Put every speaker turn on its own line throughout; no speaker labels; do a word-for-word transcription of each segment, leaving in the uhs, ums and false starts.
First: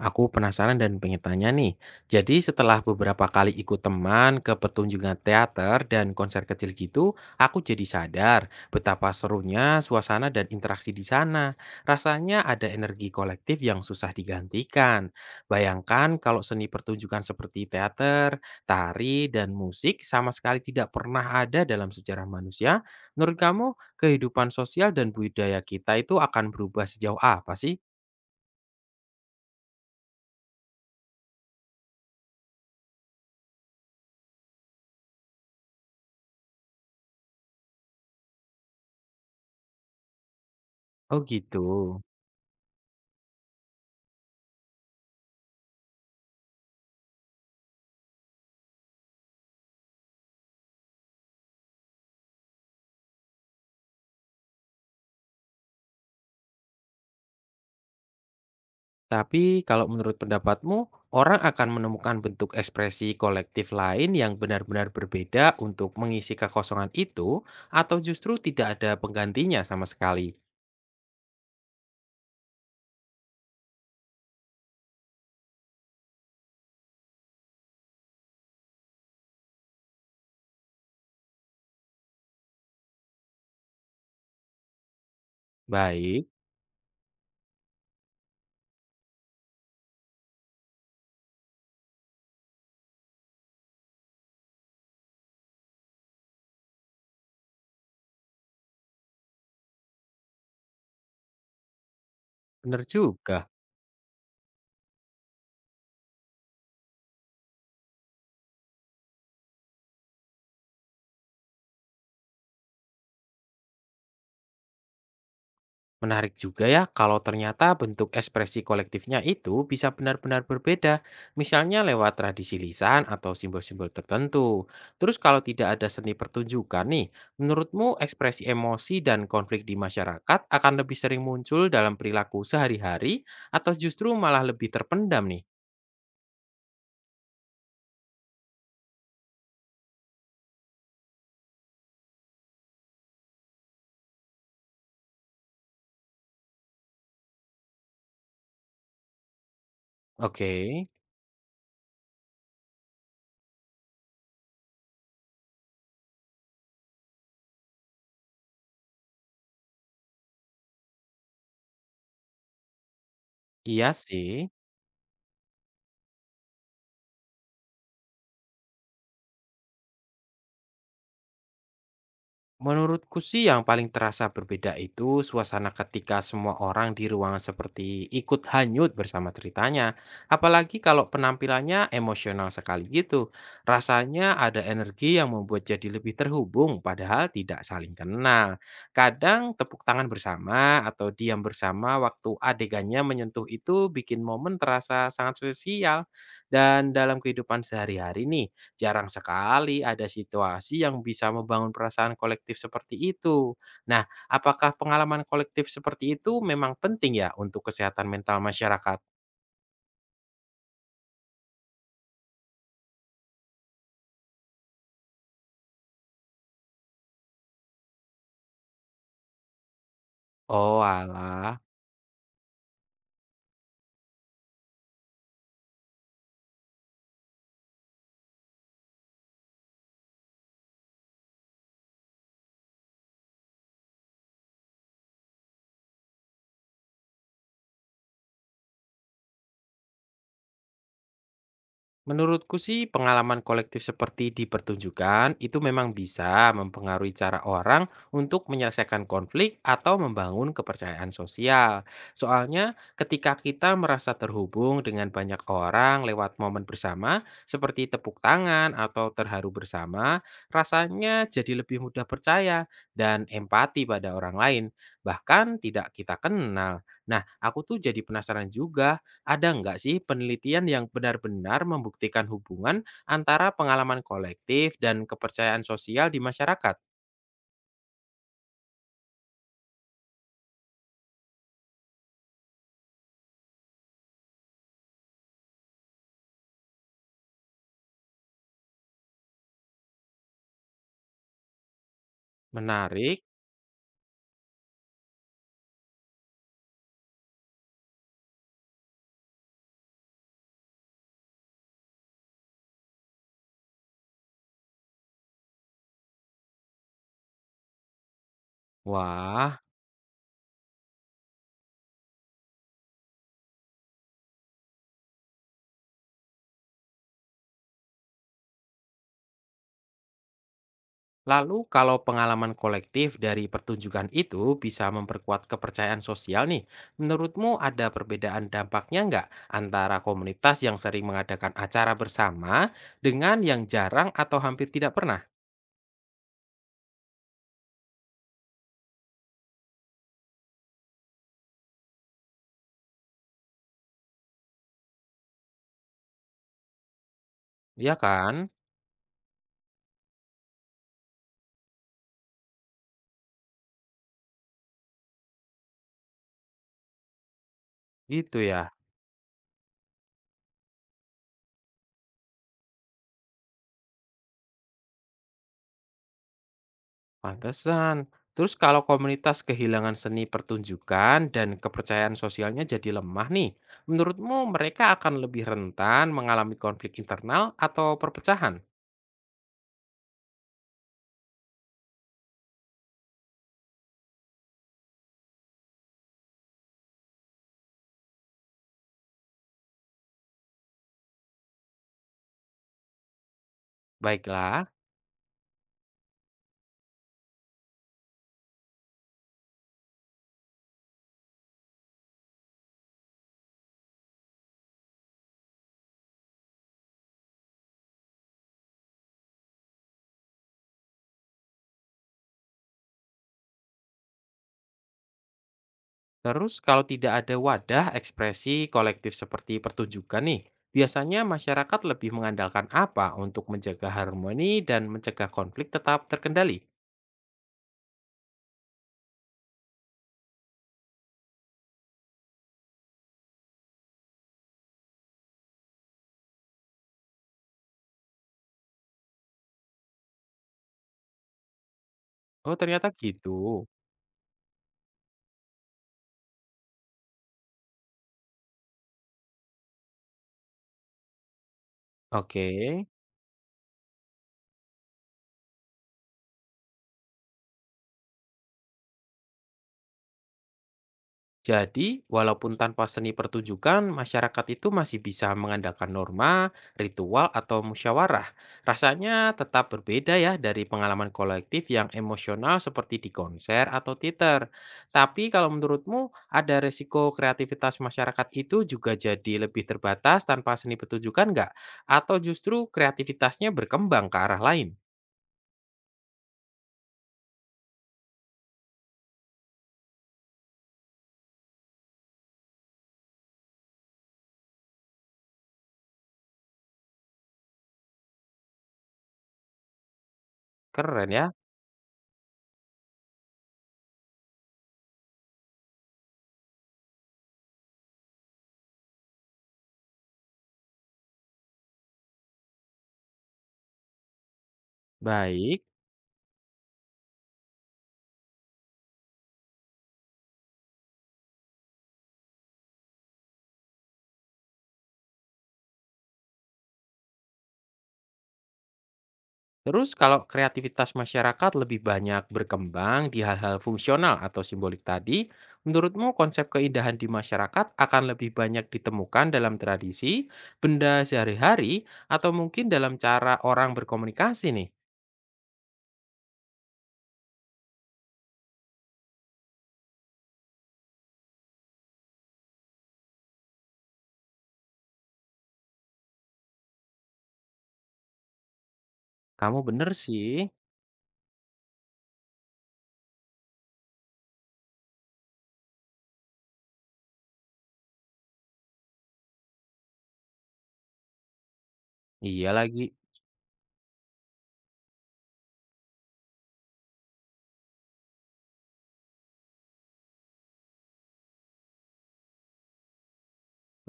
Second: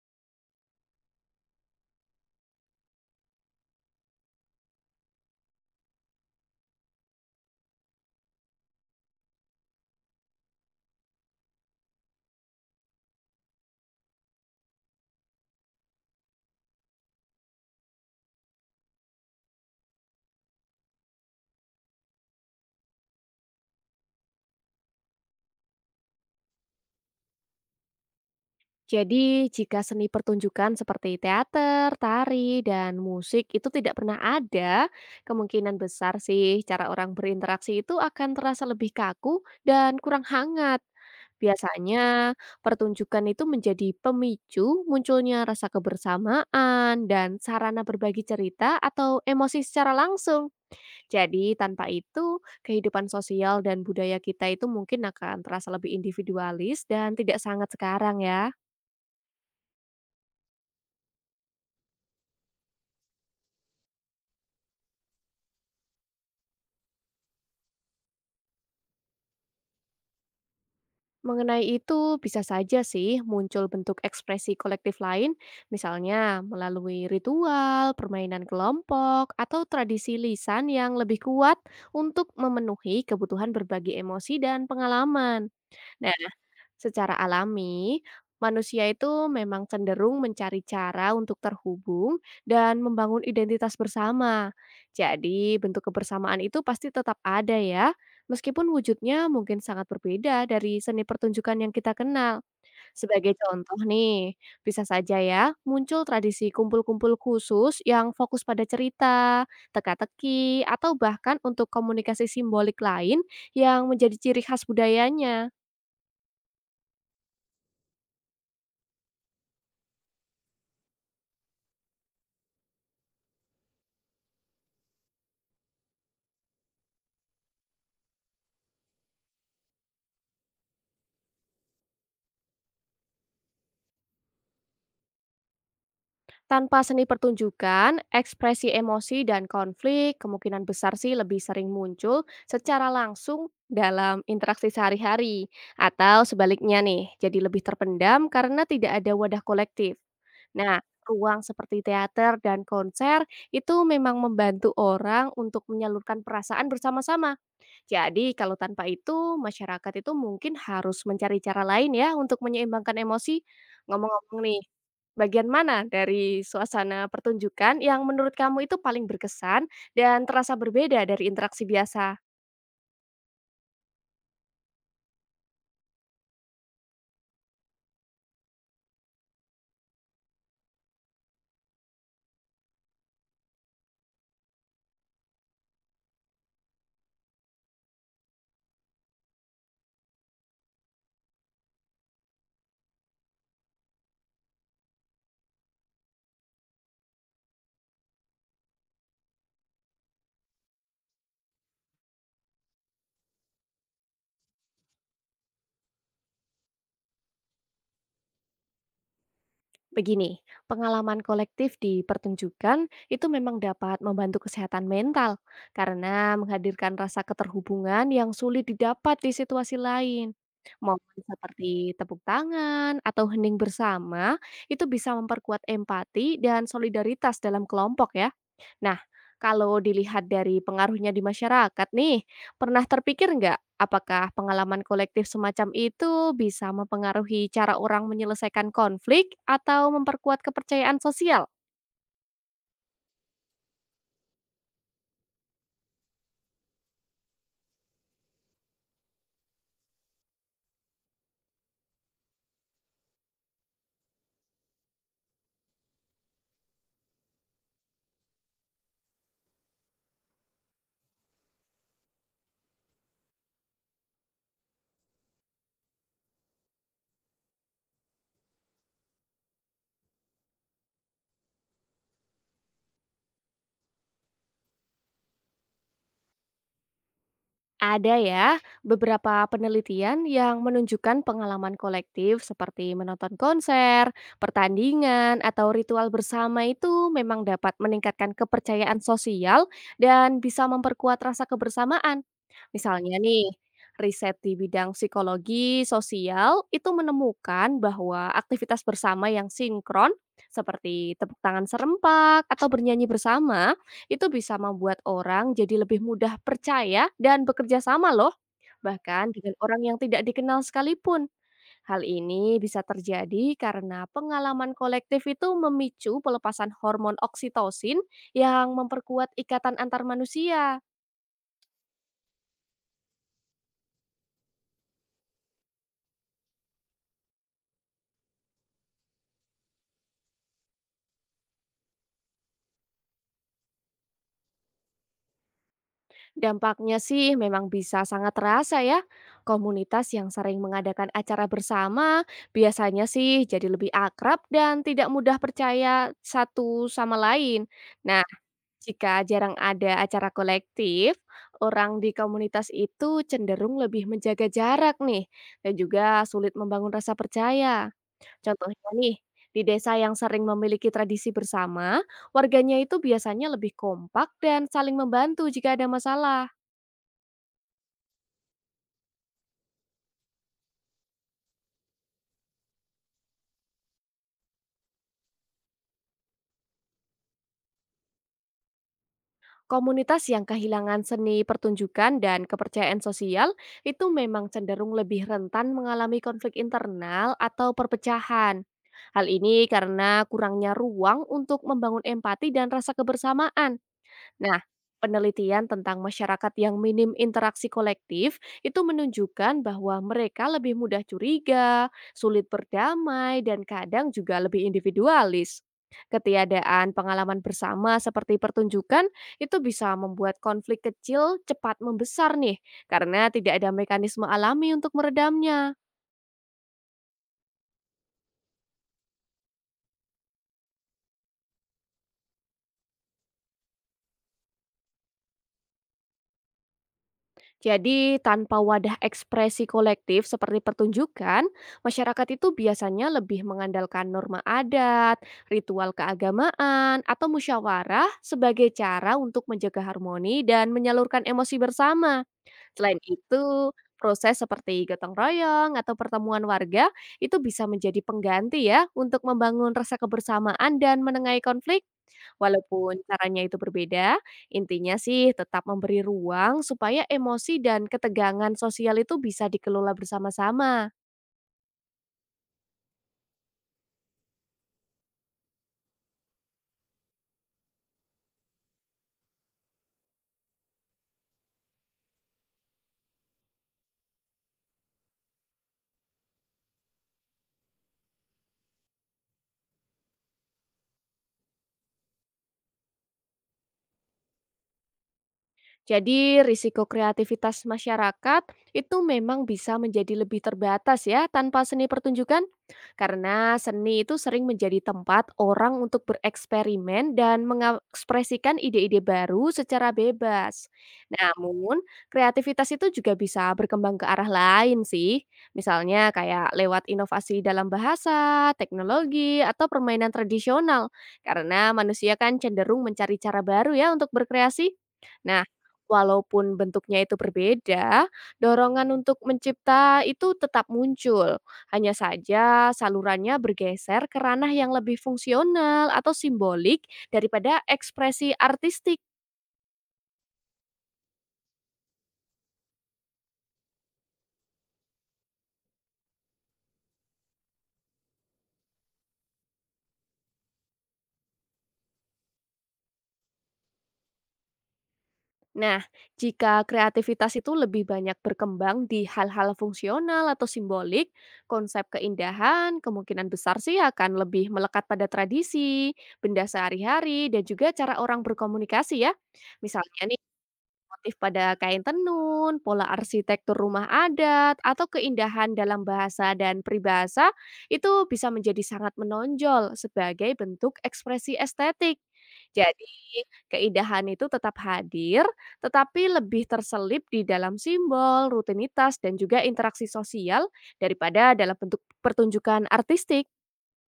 Aku penasaran dan pengen tanya nih. Jadi setelah beberapa kali ikut teman ke pertunjukan teater dan konser kecil gitu, aku jadi sadar betapa serunya suasana dan interaksi di sana. Rasanya ada energi kolektif yang susah digantikan. Bayangkan kalau seni pertunjukan seperti teater, tari, dan musik sama sekali tidak pernah ada dalam sejarah manusia, menurut kamu kehidupan sosial dan budaya kita itu akan berubah sejauh apa sih?
Jadi, jika seni pertunjukan seperti teater, tari, dan musik itu tidak pernah ada, kemungkinan besar sih cara orang berinteraksi itu akan terasa lebih kaku dan kurang hangat.
Oh gitu.
Biasanya, pertunjukan itu menjadi pemicu munculnya rasa kebersamaan dan sarana berbagi cerita atau emosi secara langsung. Jadi, tanpa itu, kehidupan sosial dan budaya kita itu mungkin akan terasa lebih individualis dan tidak sangat sekarang ya.
Tapi kalau menurut pendapatmu, orang akan menemukan bentuk ekspresi kolektif lain yang benar-benar berbeda untuk mengisi kekosongan itu, atau justru tidak ada penggantinya sama sekali?
Mengenai itu, bisa saja sih muncul bentuk ekspresi kolektif lain, misalnya melalui ritual, permainan kelompok, atau tradisi lisan yang lebih kuat untuk memenuhi kebutuhan berbagi emosi dan pengalaman.
Baik,
Secara alami, manusia itu memang cenderung mencari cara untuk terhubung dan membangun identitas bersama. Jadi, bentuk kebersamaan itu pasti tetap ada ya, meskipun wujudnya mungkin sangat berbeda dari seni pertunjukan yang kita kenal.
benar
Sebagai
juga.
contoh nih, bisa saja ya muncul tradisi kumpul-kumpul khusus yang fokus pada cerita, teka-teki, atau bahkan untuk komunikasi simbolik lain yang menjadi ciri khas budayanya.
Menarik juga ya kalau ternyata bentuk ekspresi kolektifnya itu bisa benar-benar berbeda, misalnya lewat tradisi lisan atau simbol-simbol tertentu. Terus kalau tidak ada seni pertunjukan nih, menurutmu ekspresi emosi dan konflik di masyarakat akan lebih sering muncul dalam perilaku sehari-hari atau justru malah lebih terpendam nih?
Tanpa seni pertunjukan, ekspresi emosi dan konflik kemungkinan besar sih lebih sering muncul secara langsung dalam interaksi sehari-hari atau sebaliknya nih, jadi lebih terpendam karena tidak ada wadah kolektif.
Oke,
Nah, ruang seperti teater dan konser itu memang membantu orang untuk menyalurkan perasaan bersama-sama jadi kalau tanpa itu, masyarakat itu mungkin harus mencari cara lain ya untuk menyeimbangkan emosi.
iya sih.
Ngomong-ngomong nih, bagian mana dari suasana pertunjukan yang menurut kamu itu paling berkesan dan terasa berbeda dari interaksi biasa?
Menurutku sih yang paling terasa berbeda itu suasana ketika semua orang di ruangan seperti ikut hanyut bersama ceritanya. Apalagi kalau penampilannya emosional sekali gitu. Rasanya ada energi yang membuat jadi lebih terhubung padahal tidak saling kenal. Kadang tepuk tangan bersama atau diam bersama waktu adegannya menyentuh itu bikin momen terasa sangat spesial. Dan dalam kehidupan sehari-hari nih, jarang sekali ada situasi yang bisa membangun perasaan kolektif seperti itu. Nah, apakah pengalaman kolektif seperti itu memang penting ya untuk kesehatan mental masyarakat?
Begini, pengalaman kolektif di pertunjukan itu memang dapat membantu kesehatan mental karena menghadirkan rasa keterhubungan yang sulit didapat di situasi lain.
Oh,
Momen
alah.
seperti tepuk tangan atau hening bersama itu bisa memperkuat empati dan solidaritas dalam kelompok ya. Nah, kalau dilihat dari pengaruhnya di masyarakat nih, pernah terpikir nggak apakah pengalaman kolektif semacam itu bisa mempengaruhi cara orang menyelesaikan konflik atau memperkuat kepercayaan sosial?
Menurutku sih pengalaman kolektif seperti di pertunjukan itu memang bisa mempengaruhi cara orang untuk menyelesaikan konflik atau membangun kepercayaan sosial. Soalnya ketika kita merasa terhubung dengan banyak orang lewat momen bersama seperti tepuk tangan atau terharu bersama, rasanya jadi lebih mudah percaya dan empati pada orang lain, bahkan tidak kita kenal. Nah, aku tuh jadi penasaran juga, ada nggak sih penelitian yang benar-benar membuktikan hubungan antara pengalaman kolektif dan kepercayaan sosial di masyarakat?
Ada ya, beberapa penelitian yang menunjukkan pengalaman kolektif seperti menonton konser, pertandingan, atau ritual bersama itu memang dapat meningkatkan kepercayaan sosial dan bisa memperkuat rasa kebersamaan. Misalnya
Menarik.
nih, riset di bidang psikologi sosial itu menemukan bahwa aktivitas bersama yang sinkron seperti tepuk tangan serempak atau bernyanyi bersama itu bisa membuat orang jadi lebih mudah percaya dan bekerja sama loh, bahkan dengan
Wah,
orang yang tidak dikenal sekalipun. Hal ini bisa terjadi karena pengalaman kolektif itu memicu pelepasan hormon oksitosin yang memperkuat ikatan antar manusia.
lalu kalau pengalaman kolektif dari pertunjukan itu bisa memperkuat kepercayaan sosial nih, menurutmu ada perbedaan dampaknya nggak antara komunitas yang sering mengadakan acara bersama dengan yang jarang atau hampir tidak pernah?
Dampaknya sih memang bisa sangat terasa ya. Komunitas yang sering mengadakan acara bersama biasanya sih jadi lebih akrab dan tidak mudah percaya satu sama lain.
Ya
Nah,
kan?
jika jarang ada acara kolektif, orang di komunitas itu cenderung lebih menjaga jarak nih, dan juga sulit membangun rasa percaya.
Gitu ya.
Contohnya nih, di desa yang sering memiliki tradisi bersama, warganya itu biasanya lebih kompak dan saling membantu jika ada masalah.
Pantesan. Terus kalau komunitas kehilangan seni pertunjukan dan kepercayaan sosialnya jadi lemah nih, menurutmu mereka akan lebih rentan mengalami konflik internal atau perpecahan?
Komunitas yang kehilangan seni pertunjukan dan kepercayaan sosial itu memang cenderung lebih rentan mengalami konflik internal atau perpecahan. Hal ini karena kurangnya ruang untuk membangun empati dan rasa kebersamaan. Nah,
Baiklah,
penelitian tentang masyarakat yang minim interaksi kolektif itu menunjukkan bahwa mereka lebih mudah curiga, sulit berdamai, dan kadang juga lebih individualis. Ketiadaan pengalaman bersama seperti pertunjukan itu bisa membuat konflik kecil cepat membesar nih, karena tidak ada mekanisme alami untuk meredamnya.
terus kalau tidak ada wadah ekspresi kolektif seperti pertunjukan nih, biasanya masyarakat lebih mengandalkan apa untuk menjaga harmoni dan mencegah konflik tetap terkendali?
Jadi, tanpa wadah ekspresi kolektif seperti pertunjukan, masyarakat itu biasanya lebih mengandalkan norma adat, ritual keagamaan, atau musyawarah sebagai cara untuk menjaga harmoni dan menyalurkan emosi bersama.
Oh, ternyata
Selain
gitu.
itu, proses seperti gotong royong atau pertemuan warga itu bisa menjadi pengganti ya untuk membangun rasa kebersamaan dan menengahi konflik.
Oke.
Walaupun caranya itu berbeda, intinya sih tetap memberi ruang supaya emosi dan ketegangan sosial itu bisa dikelola bersama-sama.
Jadi, walaupun tanpa seni pertunjukan, masyarakat itu masih bisa mengandalkan norma, ritual, atau musyawarah. Rasanya tetap berbeda ya dari pengalaman kolektif yang emosional seperti di konser atau teater. Tapi kalau menurutmu, ada resiko kreativitas masyarakat itu juga jadi lebih terbatas tanpa seni pertunjukan nggak? Atau justru kreativitasnya berkembang ke arah lain?
Jadi risiko kreativitas masyarakat itu memang bisa menjadi lebih terbatas ya tanpa seni pertunjukan karena seni itu sering menjadi tempat orang untuk bereksperimen dan mengekspresikan ide-ide baru secara bebas.
Keren ya.
Namun, kreativitas itu juga bisa berkembang ke arah lain sih. Misalnya kayak lewat inovasi dalam bahasa, teknologi, atau permainan tradisional. Karena manusia kan cenderung mencari cara baru ya untuk berkreasi. Nah,
Baik.
walaupun bentuknya itu berbeda, dorongan untuk mencipta itu tetap muncul. Hanya saja salurannya bergeser ke ranah yang lebih fungsional atau simbolik daripada ekspresi artistik.
Terus kalau kreativitas masyarakat lebih banyak berkembang di hal-hal fungsional atau simbolik tadi, menurutmu konsep keindahan di masyarakat akan lebih banyak ditemukan dalam tradisi, benda sehari-hari, atau mungkin dalam cara orang berkomunikasi nih?
Nah, jika kreativitas itu lebih banyak berkembang di hal-hal fungsional atau simbolik, konsep keindahan kemungkinan besar sih akan lebih melekat pada tradisi, benda sehari-hari, dan juga cara orang berkomunikasi ya.
Kamu bener
Misalnya,
sih.
motif pada kain tenun, pola arsitektur rumah adat, atau keindahan dalam bahasa dan peribahasa itu bisa menjadi sangat menonjol sebagai bentuk ekspresi estetik.
Iya lagi.
Jadi, keindahan itu tetap hadir, tetapi lebih terselip di dalam simbol, rutinitas, dan juga interaksi sosial daripada dalam bentuk pertunjukan artistik.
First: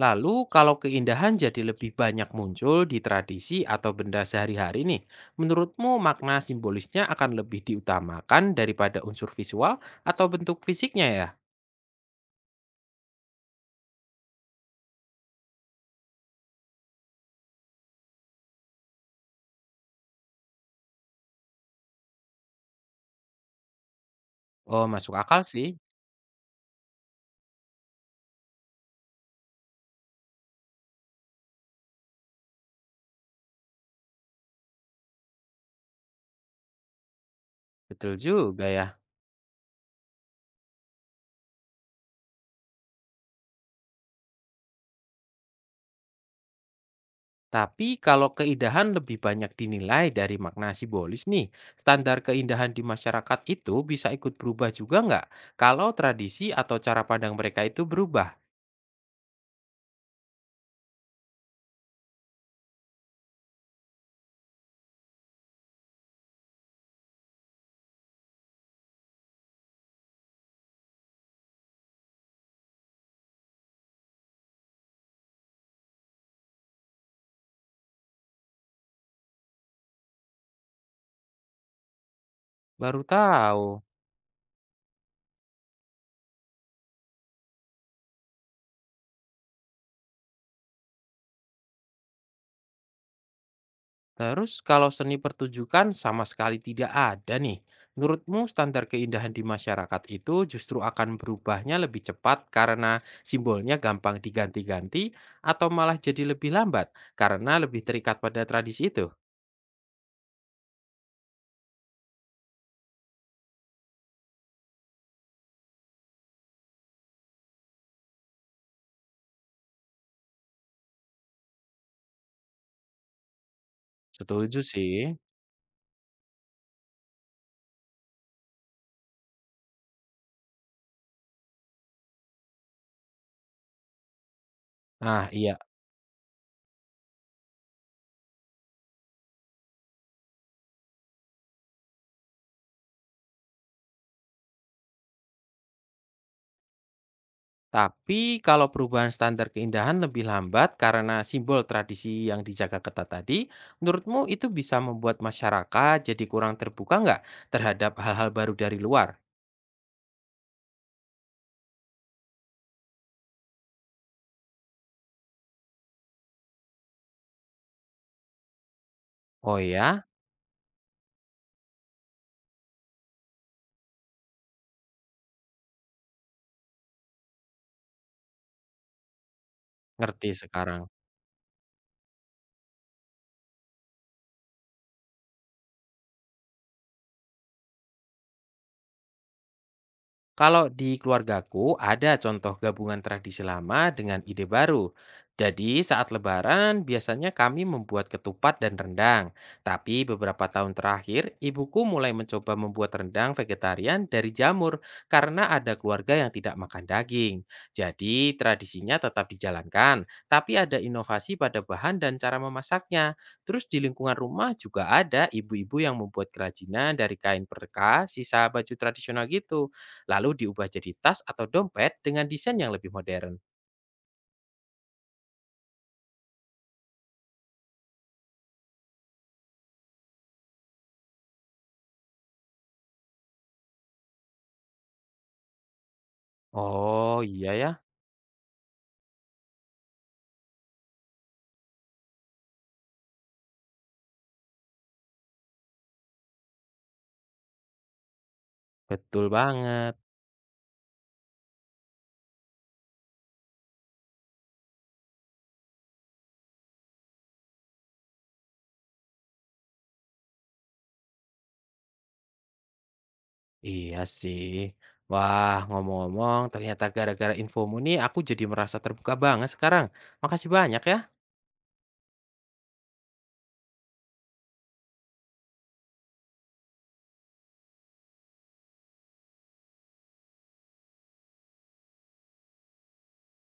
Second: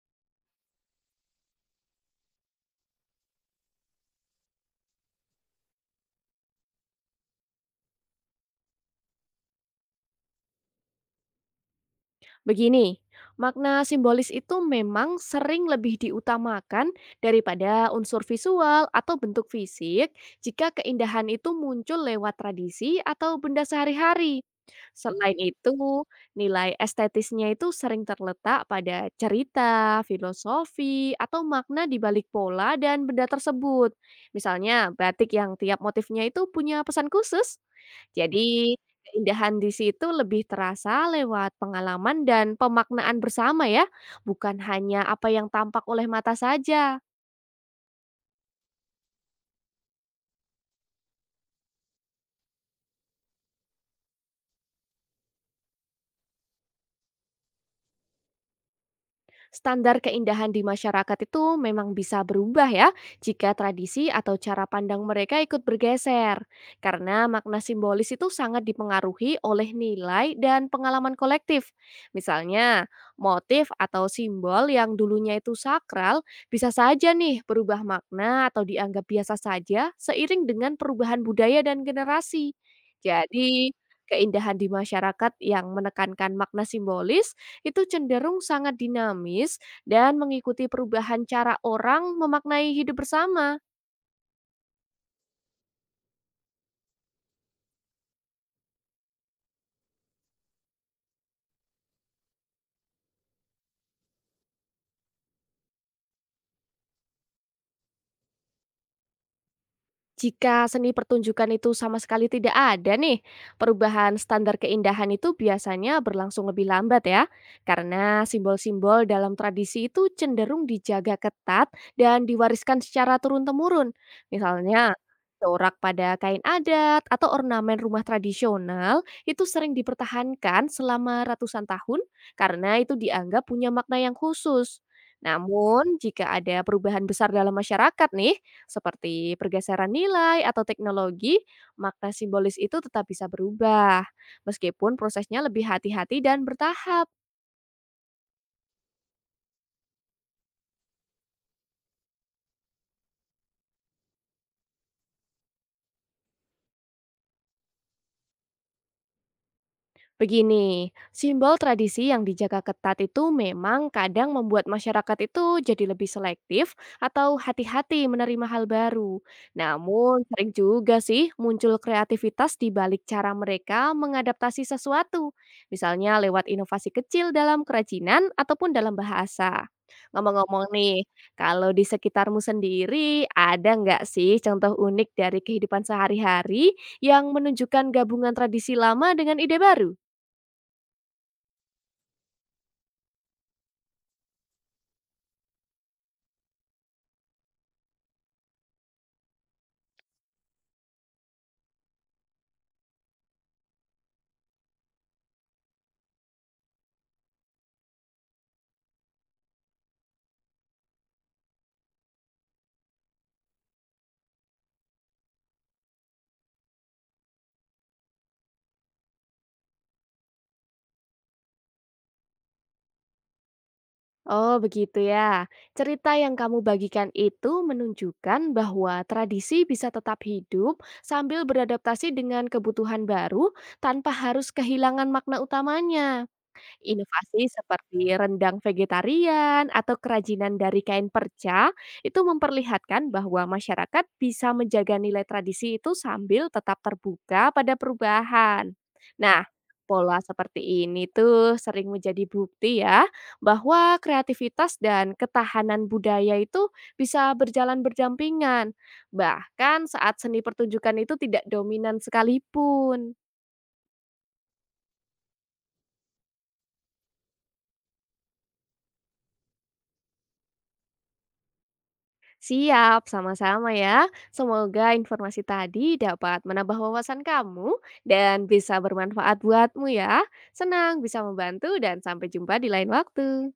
Lalu kalau keindahan jadi lebih banyak muncul di tradisi atau benda sehari-hari nih, menurutmu makna simbolisnya akan lebih diutamakan daripada unsur visual atau bentuk fisiknya ya?
Begini, makna simbolis itu memang sering lebih diutamakan daripada unsur visual atau bentuk fisik jika keindahan itu muncul lewat tradisi atau benda sehari-hari.
Oh, masuk
Selain
akal sih.
itu, nilai estetisnya itu sering terletak pada cerita, filosofi, atau makna di balik pola dan benda tersebut. Misalnya, batik yang tiap motifnya itu punya pesan khusus.
Betul juga
Jadi,
ya.
keindahan di situ lebih terasa lewat pengalaman dan pemaknaan bersama ya, bukan hanya apa yang tampak oleh mata saja.
Tapi kalau keindahan lebih banyak dinilai dari makna simbolis nih, standar keindahan di masyarakat itu bisa ikut berubah juga nggak? Kalau tradisi atau cara pandang mereka itu berubah?
Standar keindahan di masyarakat itu memang bisa berubah ya jika tradisi atau cara pandang mereka ikut bergeser. Karena makna simbolis itu sangat dipengaruhi oleh nilai dan pengalaman kolektif. Misalnya, motif atau simbol yang dulunya itu sakral bisa saja nih berubah makna atau dianggap biasa saja seiring dengan perubahan budaya dan generasi.
Baru
Jadi,
tahu.
keindahan di masyarakat yang menekankan makna simbolis itu cenderung sangat dinamis dan mengikuti perubahan cara orang memaknai hidup bersama.
Terus kalau seni pertunjukan sama sekali tidak ada nih, menurutmu standar keindahan di masyarakat itu justru akan berubahnya lebih cepat karena simbolnya gampang diganti-ganti atau malah jadi lebih lambat karena lebih terikat pada tradisi itu?
Jika seni pertunjukan itu sama sekali tidak ada nih, perubahan standar keindahan itu biasanya berlangsung lebih lambat ya, karena simbol-simbol dalam tradisi itu cenderung dijaga ketat dan diwariskan secara turun-temurun.
Setuju sih.
Misalnya, corak pada kain adat atau ornamen rumah tradisional itu sering dipertahankan selama ratusan tahun karena itu dianggap punya makna yang khusus.
Nah, iya.
Namun, jika ada perubahan besar dalam masyarakat nih, seperti pergeseran nilai atau teknologi, makna simbolis itu tetap bisa berubah, meskipun prosesnya lebih hati-hati dan bertahap.
Tapi kalau perubahan standar keindahan lebih lambat karena simbol tradisi yang dijaga ketat tadi, menurutmu itu bisa membuat masyarakat jadi kurang terbuka nggak terhadap hal-hal baru dari luar?
Begini, simbol tradisi yang dijaga ketat itu memang kadang membuat masyarakat itu jadi lebih selektif atau hati-hati menerima hal baru.
Oh ya,
Namun, sering juga sih muncul kreativitas di balik cara mereka mengadaptasi sesuatu, misalnya lewat inovasi kecil dalam kerajinan ataupun dalam bahasa.
ngerti
Ngomong-ngomong
sekarang.
nih, kalau di sekitarmu sendiri ada nggak sih contoh unik dari kehidupan sehari-hari yang menunjukkan gabungan tradisi lama dengan ide baru?
Kalau di keluargaku ada contoh gabungan tradisi lama dengan ide baru. Jadi saat lebaran biasanya kami membuat ketupat dan rendang. Tapi beberapa tahun terakhir ibuku mulai mencoba membuat rendang vegetarian dari jamur karena ada keluarga yang tidak makan daging. Jadi tradisinya tetap dijalankan, tapi ada inovasi pada bahan dan cara memasaknya. Terus di lingkungan rumah juga ada ibu-ibu yang membuat kerajinan dari kain perca, sisa baju tradisional gitu lalu diubah jadi tas atau dompet dengan desain yang lebih modern.
Oh, begitu ya. Cerita yang kamu bagikan itu menunjukkan bahwa tradisi bisa tetap hidup sambil beradaptasi dengan kebutuhan baru tanpa harus kehilangan makna utamanya.
Oh
Inovasi
iya ya,
seperti rendang vegetarian atau kerajinan dari kain perca itu memperlihatkan bahwa masyarakat bisa menjaga nilai tradisi itu sambil tetap terbuka pada perubahan.
betul
Nah,
banget.
pola seperti ini tuh sering menjadi bukti ya bahwa kreativitas dan ketahanan budaya itu bisa berjalan berdampingan, bahkan saat seni pertunjukan itu tidak dominan sekalipun.
Iya sih. Wah, ngomong-ngomong, ternyata gara-gara infomu nih aku jadi merasa terbuka banget sekarang. Makasih banyak ya.
Siap, sama-sama ya. Semoga informasi tadi dapat menambah wawasan kamu dan bisa bermanfaat buatmu ya. Senang bisa membantu dan sampai jumpa di lain waktu.